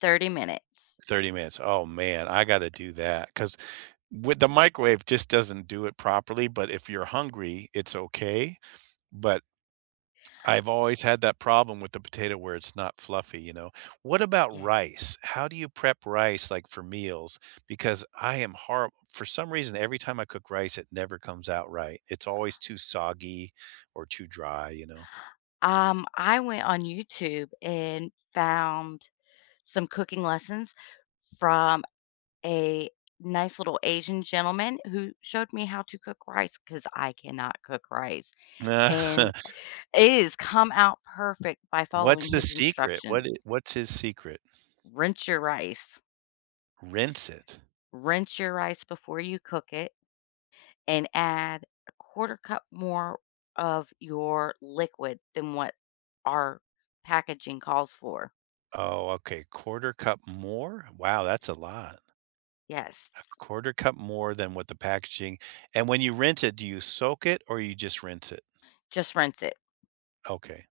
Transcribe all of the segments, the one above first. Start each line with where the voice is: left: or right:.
left: 30 minutes.
right: 30 minutes. Oh, man, I gotta do that 'cause, with the microwave, it just doesn't do it properly, but if you're hungry, it's okay. But I've always had that problem with the potato, where it's not fluffy, you know? What about
left: Yeah.
right: rice? How do you prep rice, like, for meals? Because I am horri for some reason, every time I cook rice, it never comes out right. It's always too soggy or too dry, you know?
left: Um, I went on YouTube and found some cooking lessons from a nice little Asian gentleman who showed me how to cook rice 'cause I cannot cook rice, and it has come out perfect by following
right: What's the
left: his
right: secret? What
left: instructions.
right: I what's his secret?
left: Rinse your rice.
right: Rinse it?
left: Rinse your rice before you cook it, and add 1/4 cup more of your liquid than what our packaging calls for.
right: Oh, okay. 1/4 cup more? Wow, that's a lot.
left: Yes.
right: A 1/4 cup more than what the packaging and when you rinse it, do you soak it or you just rinse it?
left: Just rinse it.
right: Okay.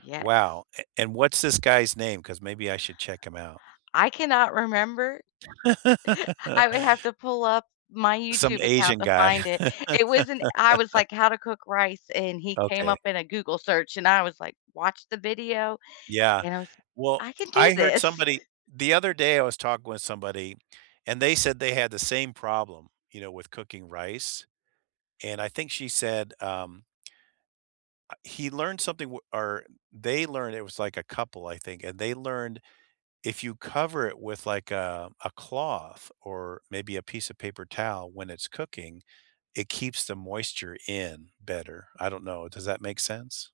left: Yes.
right: Wow, a and, what's this guy's name? 'Cause maybe I should check him out.
left: I cannot remember. I would have to pull up my
right: Some
left: YouTube account
right: Asian
left: to
right: guy.
left: find it. It wasn't I was, like, "How to cook rice." And he came
right: Okay.
left: up in a Google search, and I was, like, "Watch the video."
right: Yeah.
left: And I was
right: Well,
left: "I can do
right: I heard
left: this."
right: somebody the other day I was talking with somebody and they said they had the same problem, you know, with cooking rice, and I think she said, um uh, he learned something w or they learned it was, like, a couple, I think, and they learned if you cover it with, like, a a cloth or maybe a piece of paper towel when it's cooking, it keeps the moisture in better. I don't know, does that make sense?